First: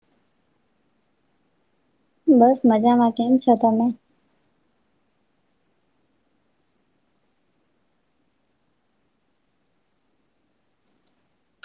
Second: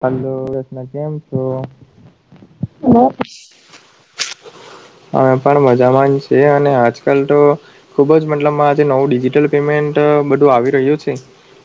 Hello [unintelligible] કેમ છો બસ મજામાં, કેમ છો તમે અમે પણ મજામાં જ છીએ અને આજકાલ તો ખુબ જ મતલબ આજે નવું ડિજિટલ પેમેન્ટ બધું આવી રહ્યું છે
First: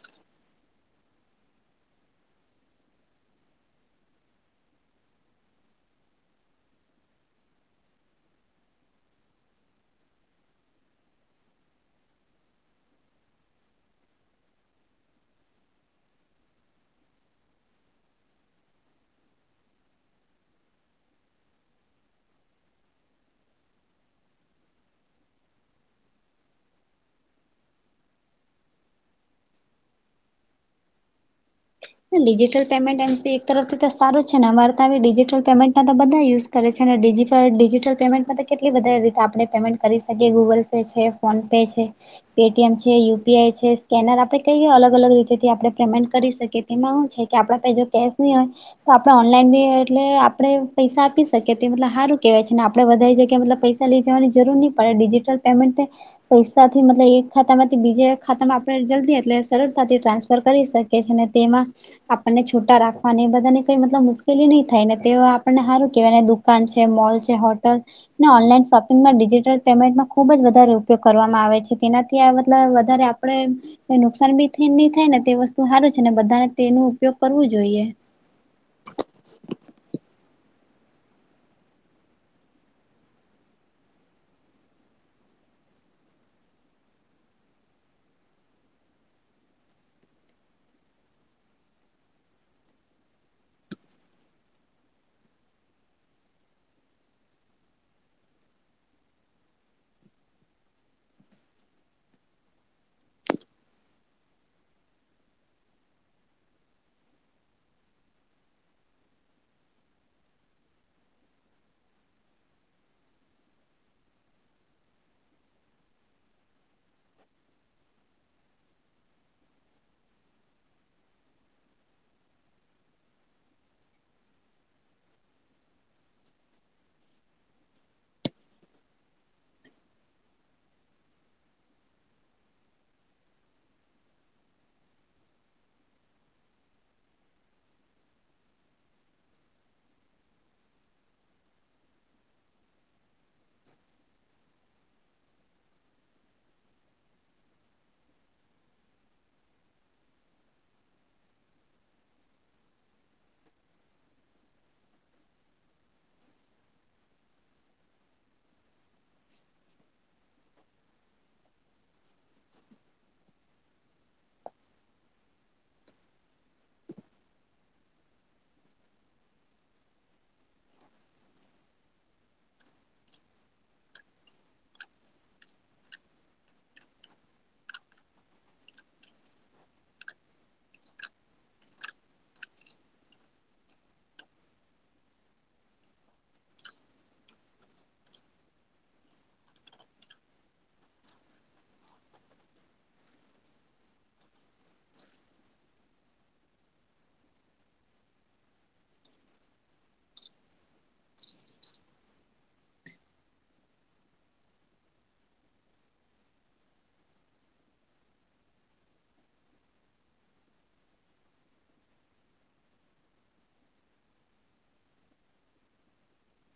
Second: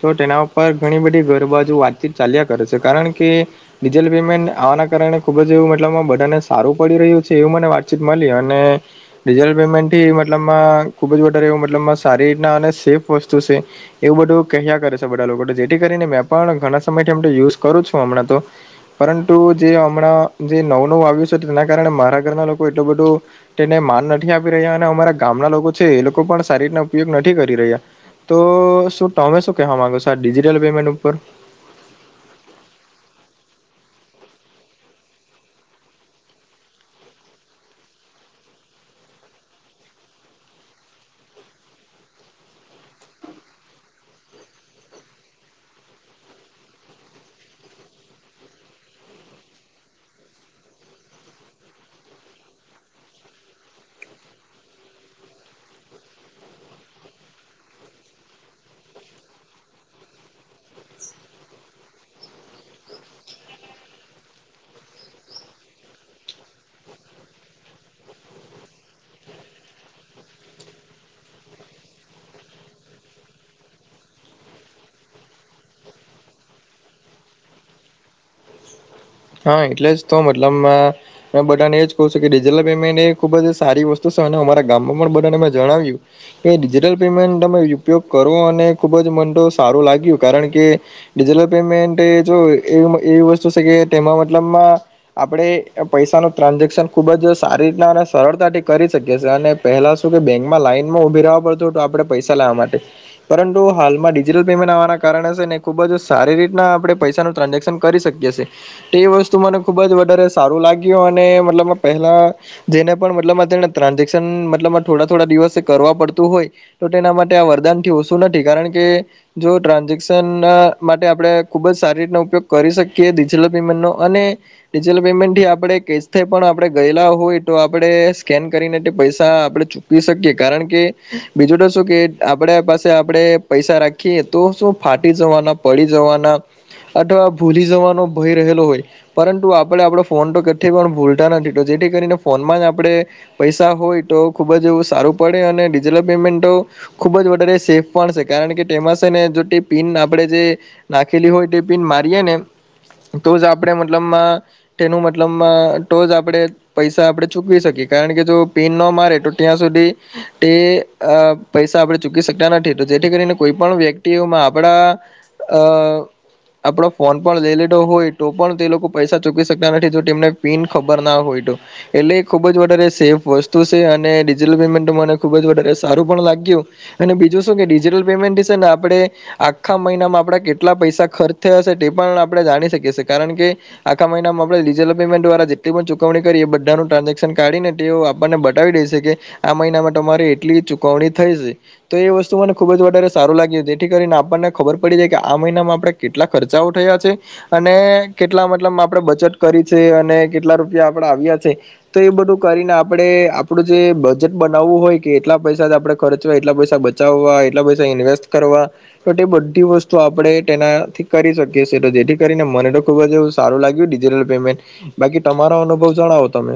તો તેના ઉપર ઘણી બધી ઘર બાજુ વાતચીત ચાલ્યા કરે છે કારણ કે ડિજિટલ પેમેન્ટ આવાના કારણે ખુબ એવું મતલબ બધાને સારું પડી રહ્યું છે એવું મને વાતચીત મળી અને ડિજિટલ પેમેન્ટથી મતલબમાં ખૂબ જ વધારે એવું મતલબમાં સારી રીતના અને સેફ વસ્તુ છે એવું બધું કહ્યા કરે છે બધા લોકો જેથી કરીને મેં પણ ઘણા સમયથી યુઝ કરું છું હમણાં તો પરંતુ જે હમણાં જે નવું નવું આવ્યું છે તેના કારણે મારા ઘરના લોકો એટલું બધું તેને માન નથી આપી રહ્યા અને અમારા ગામના લોકો છે એ લોકો પણ સારી રીતના ઉપયોગ નથી કરી રહ્યા તો શું તમે શું કહેવા માંગો છો ડિજિટલ પેમેન્ટ ઉપર ડિજિટલ પેમેન્ટ એમ એક તરફથી તો સારું છે ને અમાર તાબી ડિજિટલ પેમેન્ટના તો બધા યુઝ કરે છે અને ને ડિજિટલ, ડિજિટલ પેમેન્ટમાં તો કેટલી વધારે રીતે આપણે પેમેન્ટ કરી શકીએ ગૂગલ પે છે ફોન પે છે પેટીએમ છે, યુપીઆઈ છે, સ્કેનર આપણે કઈ અલગ અલગ રીતેથી આપણેે પેમેન્ટ કરી શકીએ એમાં હું છે કે આપણા પાહે જો કેશ નહીં હોય તો આપડે ઓનલાઈન બી એટલે આપણે પૈસા આપી શકીએ તે મતલબ હારું કેહેવાય છે ને આપડે વધારે જગ્યાએ મતલબ પૈસા લઈ જવાની જરૂર ની પણ ડિજિટલ પેમેન્ટથી પૈસાથી મતલબ એક ખાતામાંથી બીજે ખાતામાં આપણે જલ્દી એટલે સરળતાથી ટ્રાન્સફર કરી શકીએ છીએ ને તેમાં આપણને છૂટા રાખવાની એ બધાને કઈ મતલબ મુશ્કેલી નહી થાય ને તે આપણને હારું કેહેવાયને દુ કાન છે, મોલ છે, હોટલ ને ઓનલાઈન શોપિંગમાં ડિજિટલ પેમેન્ટમાં ખુબ જ વધારે ઉપયોગ કરવામાં આવે છે તેનાથી આ મતલ વધારે આપડે નુકસાન બી ની થાય ને તે વસ્તુ સારું છે ને બધાને તેનો ઉપયોગ કરવો જોઈએ હા, એટલે જ તો મતલબમાં બધાને એજ કહુ છું કે ડિજિટલ પેમેન્ટ એ ખુબ જ સારી વસ્તુ સે અને અમારા ગામમાં પણ બધાને મે જણાવ્યું એ ડિજિટલ પેમેન્ટ તમે ઉપયોગ કરો અને ખૂબ જ મન તો સારું લાગ્યું કારણ કે ડિજિટલ પેમેન્ટ એ જો એવ એવી વસ્તુ છે કે તેમાં મતલબમાં આપણે પૈસાનું ટ્રાન્ઝેક્શન ખુબ જ સારી રીતના અને સરળતાથી કરી શકીએ છીએ અને પેલા શું કે બેંકમાં લાઈન માં ઉભી રેવા પડતુ તુ આપણે પૈસા લેવા માટે પરંતુ હાલમાં ડિજિટલ પેમેન્ટ આવવાના કારણે સે ને ખૂબ જ સારી રીતના આપણે પૈસાનું ટ્રાન્ઝેક્શન કરી શકીએ છીએ તે વસ્તુ મને ખુબ જ વધારે સારું લાગ્યું અને મતલબ માં પહેલા જેને પણ મતલબમાં ટ્રાન્ઝેક્શન મતલબમા થોડા થોડા દિવસે કરવા પડતું હોય તો તેના માટે આ વરદાન થી ઓછું નથી કારણ કે જો ટ્રાન્ઝેક્શન માટે આપણે ખુબ જ સારી રીતના ઉપયોગ કરી શકીએ છેલ્લે પેમેન્ટ નો અને ડિજિટલ પેમેન્ટ થી આપણે કેશે પણ આપણે ગયેલા હોય તો આપણે સ્કેન કરીને તે પૈસા આપડે ચૂ પી શકીએ કારણ કે બીજું તો શું કે આપડે પાસે આપણે પૈસા રાખી તો શું ફાટી જવાના, પડી જવાના અથવા ભૂલી જવાનું ભય રહેલો હોય પરંતુ આપણે આપડો ફોન તો કથે પણ ભૂલતા નથીતો જેથી કરીને ફોનમાં જ આપડે પૈસા હોય તો ખુબ જ એવું સારું પડે અને ડિજટલ પેમેન્ટ તો ખૂબ જ વધારે સેફ પણ છે કારણ કે તેમાં છે ને જો તે પિન આપણે જે નાખેલી હોય તે પી મારીએે ને તો જ આપણે મતલબમાં તેનું મતલબમા તો જ આપણેે પૈસા આપણે ચૂકવી શકીએ કારણ કે જો પીન ન મારે તો ત્યાં સુધી તે અ પૈસા આપણે ચૂકી શકતા નથી તો જેથી કરીને કોઈ પણ વ્યક્તિઓમાં આપણા અ આપડો ફોન પણ લઈ લે. તો હોય તો પણ તે લોકો પૈસા ચૂકી શકતા નથી જો તેમને પીન ખબર ના હોય તો. એટલે ખુબ જ વધારે સેફ વસ્તુ છે અને ડિજટલ પેમેન્ટ મને ખુબ જ વધારે સારું પણ લાગ્યું અને બીજું શું કે ડિજિટલ પેમેન્ટ છે ને આપડે આખા મહિનામાં આપણા કેટલા પૈસા ખર્ચ થયા હશે તે પણ આપણે જાણી શકીએી એ કારણ કે આખા મહિનામાં આપણે ડિજિટલ પેમેન્ટ દ્વારા જેટલી પણ ચૂકવણી કરી એ બધાનું ટ્રાન્ઝેક્શ કાઢી ને તેવો આપ આપણને બતાવી દેશે કે આ મહિનામાં તમારે એટલી ચુકવણી થઈ છે. તો એ વસ્તુ મને ખુબ જ વધારે સારું લાગ્યું છે જેથી કરીને આપણને ખબર પડી જાય કે આ મહિનામાં આપણે કેટલા ખર્ચાઓ થયા છે. અને કેટલા મતલબ આપણે બચત કરી છે અને કેટલા રૂપિયા આપણે આવ્યા છે. તો એ બધું કરીને આપડણે આપડું જે બજેટ બનાવવું હોય કે એટલા પૈસા આપડે ખર્ચ હોય એટલા પૈસા બચાવવા એટલા પૈસા ઇન્વેસ્ટ કરવા તો તે બધી વસ્તુ આપણે તેનાથી કરી શકીએ તો જેથી કરીને મને તો ખુબ જ એવું સારું લાગ્યું ડિજિટલ પેમેન્ટ બાકી તમારો અનુભવ જણાવો તમે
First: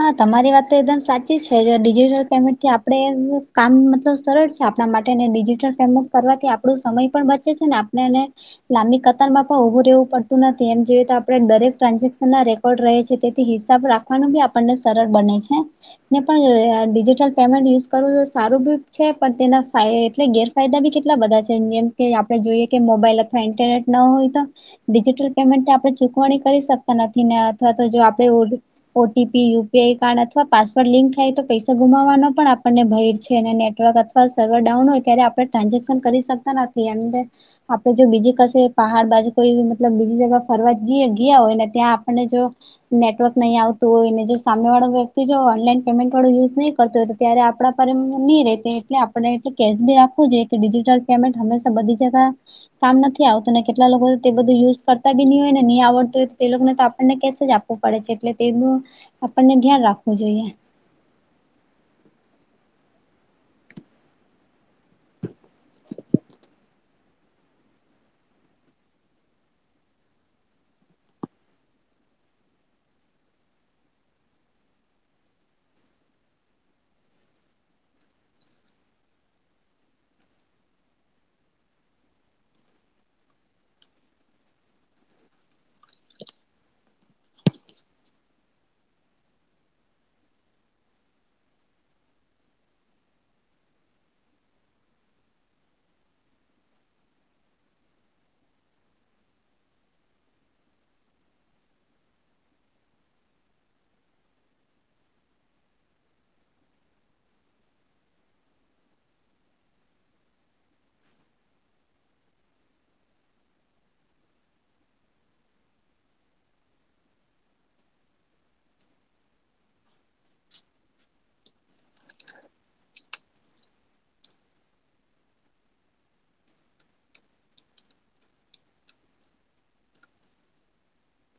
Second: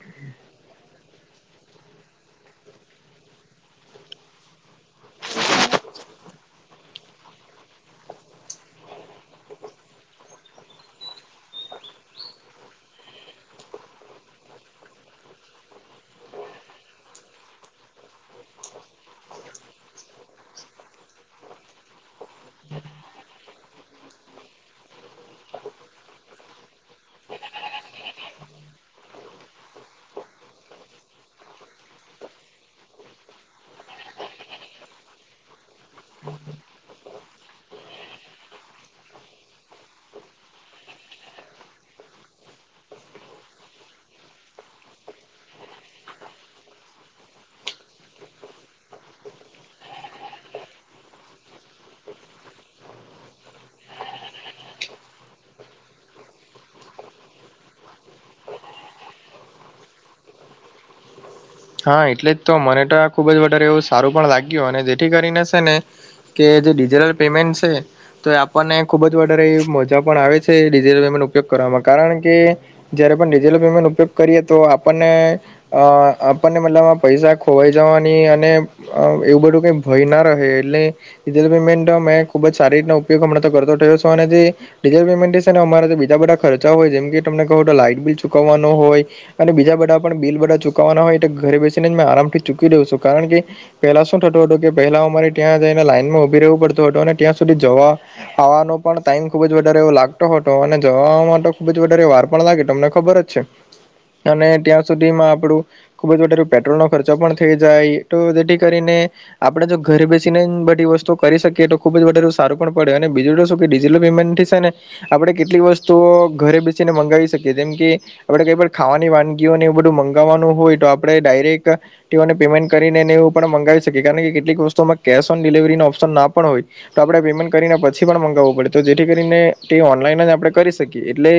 હા તમારી વાત તો એકદમ સાચી છે જો ડિજિટલ પેમેન્ટ થી આપણે કામ મતલબ સરળ છે. આપણા માટેને ડિજિટલ પેમેન્ટ કરવાથી આપણું સમય પણ બચે છે ને આપણેને લાંબી કતારમાં પણ ઉભું રહેવું પડતુ નથી એમ જોઈએ તો આપણે દરેક ટ્રાન્ઝેક્શન ના રહે છે તેથી હિસાબ રાખવાનું બી આપણને સરળ બને છે. ને પણ ડિજિટલ પેમેન્ટ યુઝ કરવું તો સારું બી છે પણ તેના ફાય એટલે ગેર ફાયદા બી કેટલા બધા છે જેમ કે આપણે જોઈએ કે મોબાઈલ અથવા ઇન્ટરનેટ ન હોય તો ડિજિટલ પેમેન્ટથી આપણે ચૂકવણી કરી શકતા નથી ને અથવા તો જો આપે ઓટીપી યુપીઆઈ કાર્ડ અથવા પાસવર્ડ લિંક થાય તો પૈસા ગુમાવવાનો પણ આપણને ભય છે અને નેટવર્કવા પણ સર્વર ડાઉન હોય ત્યારે આપણે ટ્રાન્ઝેક્શન કરી શકતા નથી એમ આપણે જો બીજી કસે પહાડ બાજુ કોઈ મતલબ બીજી જગ્યા ફરવા જઈ ગયા હોય ને ત્યાં આપણને જો નેટવર્ક. નહીં આવતું હોય ને જે સામેવાળો વ્યક્તિ જો ઓનલાઈન પેમેન્ટ વાળો યુઝ નહીં કરતો હોય તો ત્યારે આપણા પર નહીં રે તે. એટલે આપણે એટલુ કેશ બી રાખવું જોઈએ કે ડિજિટલ પેમેન્ટ હંમેશા બધી જગા કામ નથી આવતું ને કેટલા લોકો તે બધું યુઝ કરતા બી નહી હોય ને નહીં આવડતું હોય તે લોકોને તો આપણને કેસે જ આપ આપુ પડે છે એટલે તેનું આપણને ધ્યાન રાખવું જોઈએ. હા એટલે જ તો મને તો આ ખુબ જ વધારે એવું સારું પણ લાગ્યું અને જેથી કરીને છે ને કે જે ડિજિટલ પેમેન્ટ છે. તો આપણને ખૂબ જ વધારે એ મજા પણ આવે છે ડિજિટલ પેમેન્ટનો ઉપયોગ કરવામાં કારણ કે જયારે પણ ડિજિટલ પેમેન્ટ ઉપયોગ કરીએ તો આપણને અ આપણને મતલબ આ પૈસા ખોવાઈ જવાની અને અ એવું બધું કંઈ ભય ના રહે એટલે ડિજિટલ પેમેન્ટ મે ખુબ જ સારી રીતનો ઉપયોગ હમણાં તો કરતો થયો [inaudible] છ અનેથી ડીઝલ પેમેન્ટન ને સાથે અમારા બીજા બધા ખર્ચા હોય જેમ કે તમને કહો તો લાઈટ બિલ ચૂકવવાનો હોય અને બીજા બધા પણ બિલ બધા ચૂકવાના હોય એટ ઘરે બેસીને જ મેં આરામથી ચૂકી દઉં છું કારણ કે પેલા શું થતુ હતુ કે પહેલા અમારે ત્યાં જઈને લાઈન માં ઉભી રહેવું પડતું હતું અને ત્યાં સુધી જવા આવાનો પણ ટાઈમ ખુબ જ વધારે એવો લાગતો હતો અને જવા માટે ખુબ જ વધારે વાર પણ લાગી તમને ખબર જ છે અને ત્યાં સુધીમાં આપડું ખુબ જ વધારે પેટ્રોલનો ખર્ચો પણ થઈ જાય તો જેથી કરીને આપડે જો ઘર બેસીને બધી વસ્તુ કરી શકીએ તો ખુબ જ વધારે સારું પણ પડે અને બીજું તો ડિજિટલ પેમેન્ટથી છે ને આપણે કેટલીક વસ્તુઓ ઘરે બેસીને મંગાવી શકીએ જેમ કે આપણે કઈ ખાવાની વાનગીઓને એ બધું મંગાવવાનું હોય તો આપડણે ડાયરેક તેઓને પેમેન્ટ કરીનેને એ પણ મંગાવી શકે કારણ કેટલીક વસ્તુમાં કેશ ઓન ડિલિવરીનો ઓપ્શન ના પણ હોય. તો આપણે પેમેન્ટ કરીને પછી પણ મંગાવવું પડે તો જેથી કરીને તે ઓનલાઈન જ આપણે કરી શકીએ એટલે-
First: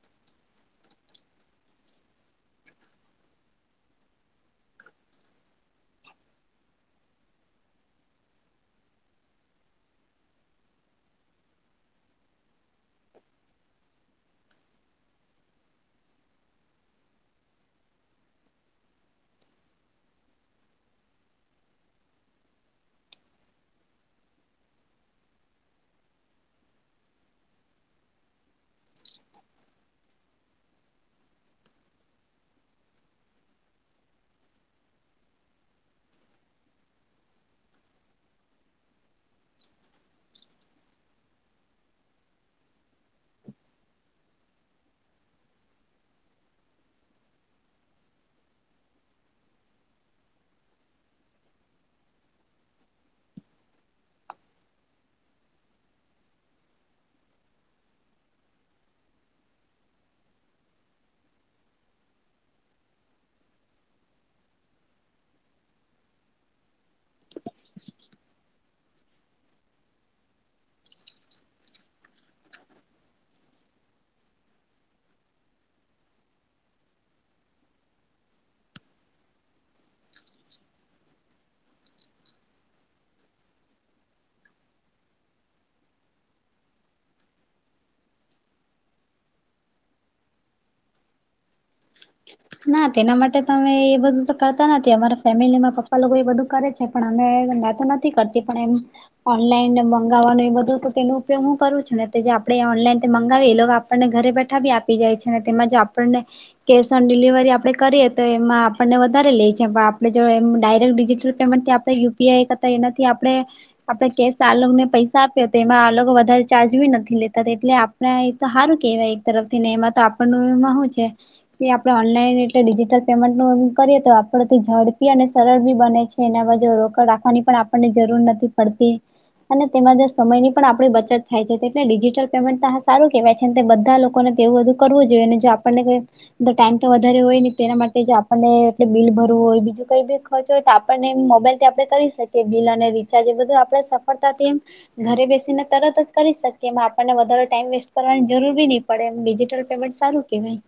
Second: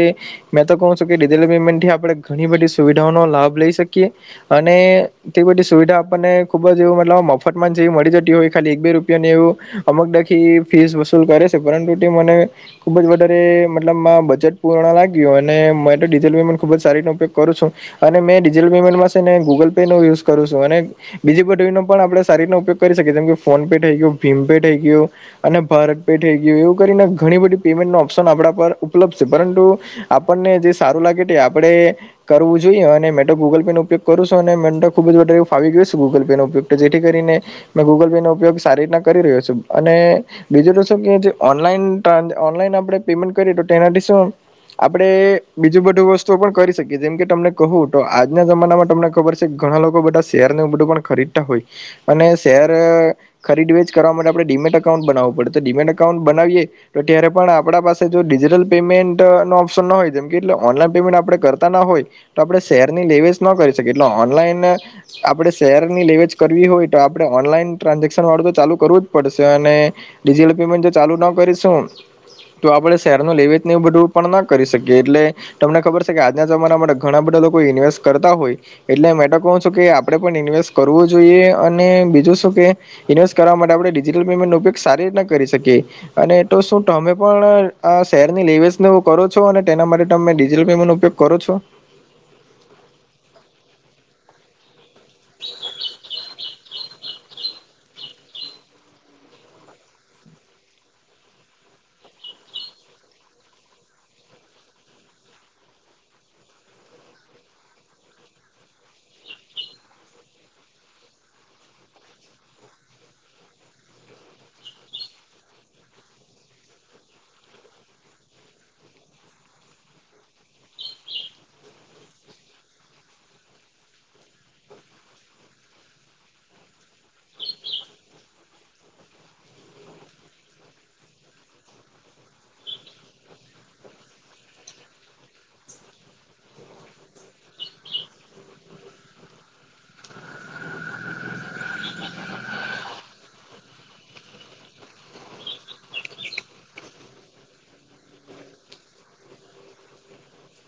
મે તો કહ છું કેલ પેમેન્ટ થી આપણે ઘણી બધી સુવિધાઓનો લાભ લઈ શકીએ અને- તે બધી સુવિધા આપણને ખુબ જ એવું મતલબ મફતમાંન જેવી મળી જતી હોય ખાલી એક બે રૂપિયાની એવું. અમક દખી ફીસ વસૂલ કરે છે. પરંતુ તે મને ખુબ જ વધારે મતલબ બજેટ પૂર્ણ લાગ્યું અને તો ડીઝલ પેમેન્ટ ખુબ જ સારીનો ઉપયોગ કરું છું. અને મેં ડિજિટલ પેમેન્ટમાં છે ને ગૂગલ પે નો યુઝ કરું છું અને- બીજી બધનો પણ આપણે સારી રીનો ઉપયોગ કરી શકીએ જેમ કે ફોન પે થઈ ગયો ભીમપે થઈ ગયો? અને ભારત પે થઈ ગયું એવું કરીને ઘણી બધી પેમેન્ટ ન ઓપ્શન આપણા પર ઉપલબ્ધ છે પરંતુ- આપણને જે સારું લાગે તે આપડે કરવું જોઈએ અને મે તોો ગૂગલ પે નો ઉપયોગ- કરું છું અને મેનન્ટ ખૂબ જ વધારેું ફાવી ગયું છે ગૂગલે ન ઉપયોગ જેથી કરીને- મેં ગૂગલ પે નો ઉપયોગ સારી રીતના કરી રહ્યો છું અને- બીજું તો શું ક ઓનન ઓન આપણે પેમેન્ટ કરીએ તો તેનાથી શું- આપડણે બીજું બધું વસ્તુ પણ કરી શકીએ જેમ કે તમને કહું તો આજના જમાનામાં- તમને ખબર છે ઘણા લોકો બધા શેરને બધું પણ ખરીદતા હોય અને શેર- ખરીદ વેજ કરવા માટે આપણે ડીમેટ અાઉન્ટ બનાવું પડે તો ડીમેટ એકાઉન્ટ બનાવીએ- તો ત્યારે પણ આપણા પાસે જો ડિજિટલ પેમેન્ટ નો ઓપ્શન ના હોય જેમકે એટલે ઓનલાઈન પેમેન્ટ આપણે કરતા ના હોય- તો આપણે શેરની લેવેઝ ન કરી શકીએ એટલે ઓનલાઈન- આપડણે શેર ની લેવેજ કરવી હોય તો આપડણે ઓનલાઈન ટ્રાન્ઝેક્શન વાળું તો ચાલુ કરવું જ પડશે અને- ડિજિટલ પેમેન્ટ જો ચાલુ ન કરીશું- તો આપણે શહેરનું લેવીતને એવું બધવું પણ ન કરી શકીએ એટલે- તમને ખબર છે કે આજના જમાના માટે ઘણા બધા લોકો ઇન્વેસ્ટ કરતા હોય- એટલે મે તો કહું છું કે આપડે પણ ઇન્વેસ્ટ કરવું જોઈએ અને બીજું શું કે- ઇન્વેસ્ટ કરવા માટે આપણે ડિજિટલ પેમેન્ટો ઉપયોગ સારી રીતના કરી શકીએ- અને તો શું તમે પણ આ શેરની લેવેસને કરો છો અને તેના માટે તમે ડિજિટલ પેમેન્ટ ઉપયોગ- કરું છો? ના તેના માટે તો અમે એ બધું તો કરતા નથી અમારા ફેમિલીમાં પપ્પા લોકો એ બધું કરે છે. પણ અમે ધંધા તો નથી કરતી પણ એમ- ઓનલાઈન મંગાવવાનો એ બધું તેનો ઉપયોગ હું કરું છું. ને જે આપણેે ઓનલાઈન મંગાવીએ એ લોકો- આપને ઘરે બેઠા બી આપી જાય છે. ને તેમાં જો આપણને કે- ડિલિવરી આપણે કરીએ તો એમાં આપણને વધારે લેએ છે પણ આપણે જો એમ ડાયરેક્ટ ડિજિટલ પેમેન્ટથી આપ- યુપીઆઈ કરતા એનાથી આપડણે- આપડે કેસ આલોને પૈસા આપ્યો તો એમાં આ લોકો વધારે ચાર્જી નથી લેતા એટલે- આપ એ તો સારું કેહેવાય એક તરફથી ને એમાં તો આપણ ન એમાં શું છે. તે આપણે ઓનલાઈન એટલે ડિજીટલ પેમેન્ટ નું એમ કરીએ તો આપડથી ઝડપી અને સરળ બી બને છે. એના બાુ રોકડ રાખવાની પણ આપણને જરૂર નથી પડતી- અને તેમાં જ સમયની પણ આપણી બચત થાય છે. એટલે ડિજીટલ પેમેન્ટ તો આ સારું કેહેવાય છે. તે બધા લોકોને તેવું બધું કરવું જોઈએ ને જો -આપણ ને ઈ ટાઈમ તો વધારે હોય ને તેના માટે જ આપણને એટલે બિલ ભરવું હોય બીજું કંઈ બી ખર્ચ હોય તો આપ ટાઈ અને મોબાઈલ થી આપણે કરી શકીએ બિલ અને રીચાર્જ એ બધું આપણે સફળતાથી એમ ઘરે બેસીને તરત જ કરી શકીએ એમા આપણને વધારે ટાઈમ વેસ્ટ કરવાની જરૂરી બી નહી પડે એમ ડિજિટલ પેમેન્ટ સારું કેવાય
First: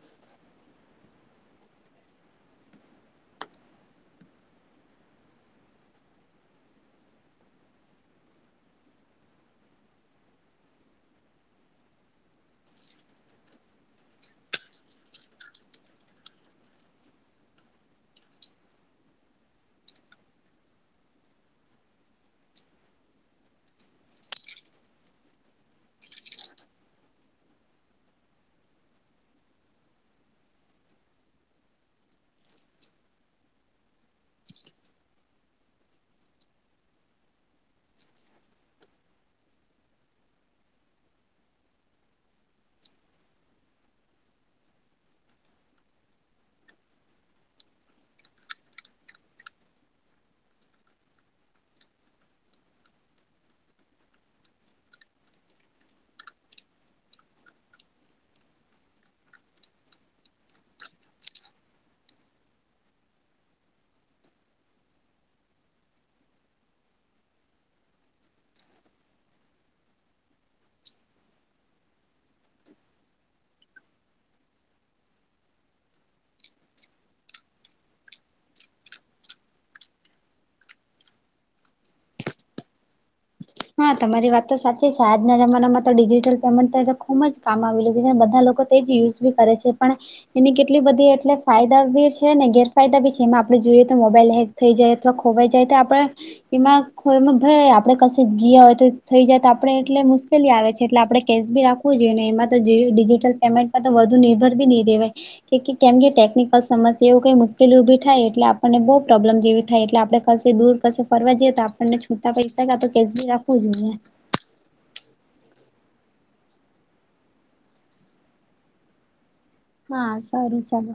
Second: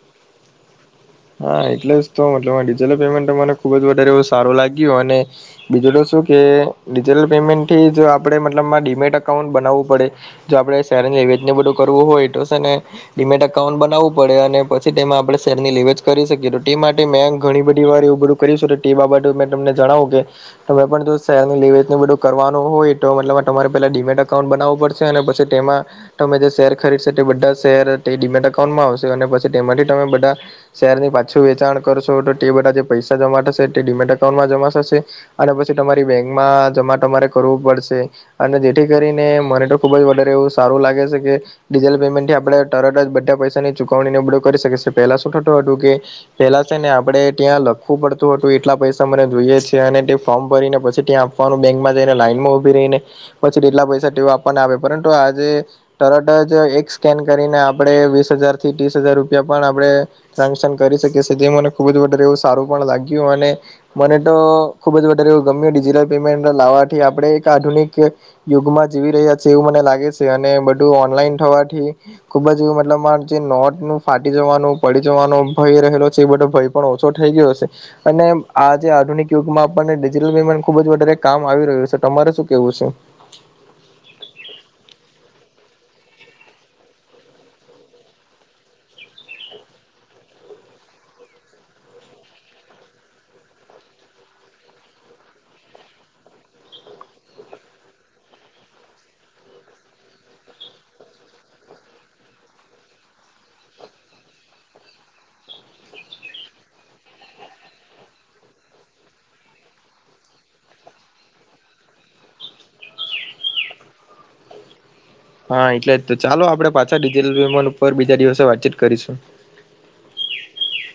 હા એટલે જ તો મતલબ આ ડિજીટલ પેમેન્ટ મને ખુબ જ વધારે એવું સારું લાગ્યું અને બીજું તો શું કે -ડિજિટલ પેમેન્ટથી જો આપણે મતલબમાં ડીમેટ એકાઉન્ટ બનાવવું પડે જો આપણે શહેરની લે વેચ બીજું બધું કરવું હોય તો છે ને ડીમેટ એકાઉન્ટ બનાવવું પડે અને પછી તેમાં આપણે શેરની લે વેચ કરી શકીએ તો તે માટે મેં ઘણી બધી વાર એવું બધું કરીયું છે તે બાબતતે મેં તમને જણાવું કે તમે પણ જો શહેર ની લેવે બધું કરવાનું હોય તો મતલબ તમારે પેલા ડીમેટ એકાઉન્ટ બનાવું પડશે અને પછી તેમાં તમે જે શેર ખરીદશે તે બધા શેર તે ડિમેટ એકાઉન્ટ માં આવશે અને પછી તેમાંથી તમે બધા શેરની પાછું વેચાણ કરશો તો તે બધા જે પૈસા જમા થશે તે ડીમેટ એકાઉન્ટમાં જમા થશે અને પછી તમારી બેંક માં જમા તમારે કરવું પડશે અને જેથી કરીને મને તો ખુબ જ વધારે એવું સારું લાગે છે કે ડિજટલ પેમેન્ટથી આપણે તરત જ બધા પૈસાની ચુકવણીને બધુ કરી શકી છે પેલા શું થતું હતું કે પેલા છે ને આપડે ત્યાં લખવું પડતું હતું એટલા પૈસા મને જોઈએ છે અને તે ફોર્મ ભરીને પછી ત્યાં આપવા નું બેંકમાં જઈને લાઈનમાં ઉભી રહીને પછી તેટલા પૈસા તેવો આપવા ના આવે પરંતુ આજે તરત જ એક સ્કેન કરીને આપણે વીસ હજાર થી ત્રીસ હજાર રૂપિયા પણ આપણે ટ્રાન્ઝન કરી શકે છે જે મને ખુબ જ વધારે એવું સારું પણ લાગ્યું અને મને તો ખુબ જ વધારે એવું ગમ્યું ડિજટલ પેમેન્ટ લાવવાથી આપણે એક આધુનિક યુગમાં જીવી રહ્યા છે એવું મને લાગે છે અને બધું ઓનલાઈન થવાથી ખુબ જ મતલબ મારે જે નોટ નું ફાટી જવાનું પડી જવાનો ભય રહેલો છે એ બધો ભય પણ ઓછો થઇ ગયો છે અને આજે આધુનિક યુગમાં આપણને ડિજટલ પેમેન્ટ ખુબ જ વધારે કામ આવી રહ્યું છે તમારે શું કેવું છે હા તમારી વાત તો સાચી છે આજના જમાનામાં તો ડિજિટલ પેમેન્ટ થાય તો ખૂબ જ કામ આવીલ્યું છે બધા લોકો તે યુઝ બી કરે છે પણ એની કેટલી બધી એટલે ફાયદા બી છે ને ગેરફાયદા બી છે એમાં આપડે જોઈએ તો મોબાઈલ હેગ થઈ જાય અથવા ખોવાઈ જાય તો આપણેે એમાં માં [unintelligible] ભાઈ આપડે કશું ગિયા હોય તો થઈ જાય તો આપણે એટલે મુશ્કેલી આવે છે એટલે આપણે કેશ બી રાખવું જોઈએ ને એમાં તો જે ડિજિટલ પેમેન્ટ પર તો વધુ નિર્ભર બી નહીં રહેવાય કે કેમ કે ટેકનિકલ સમસ્યા એવું કઈ મુશ્કેલી ઊભી થાય એટલે આપણને બહુ પ્રોબ્લેમ જેવી થાય એટલે આપણે પછી દૂર કશે ફરવા જઈએ તો આપણને છુટા પૈસા કા તો કેશ બી રાખવું જોઈએ હા એટલે જ તો ચાલો આપડે પાછા ડીજટલ પેમેન્ટ ઉપર બીજા દિવસે વાતચીત કરીશું હા સારું ચાલો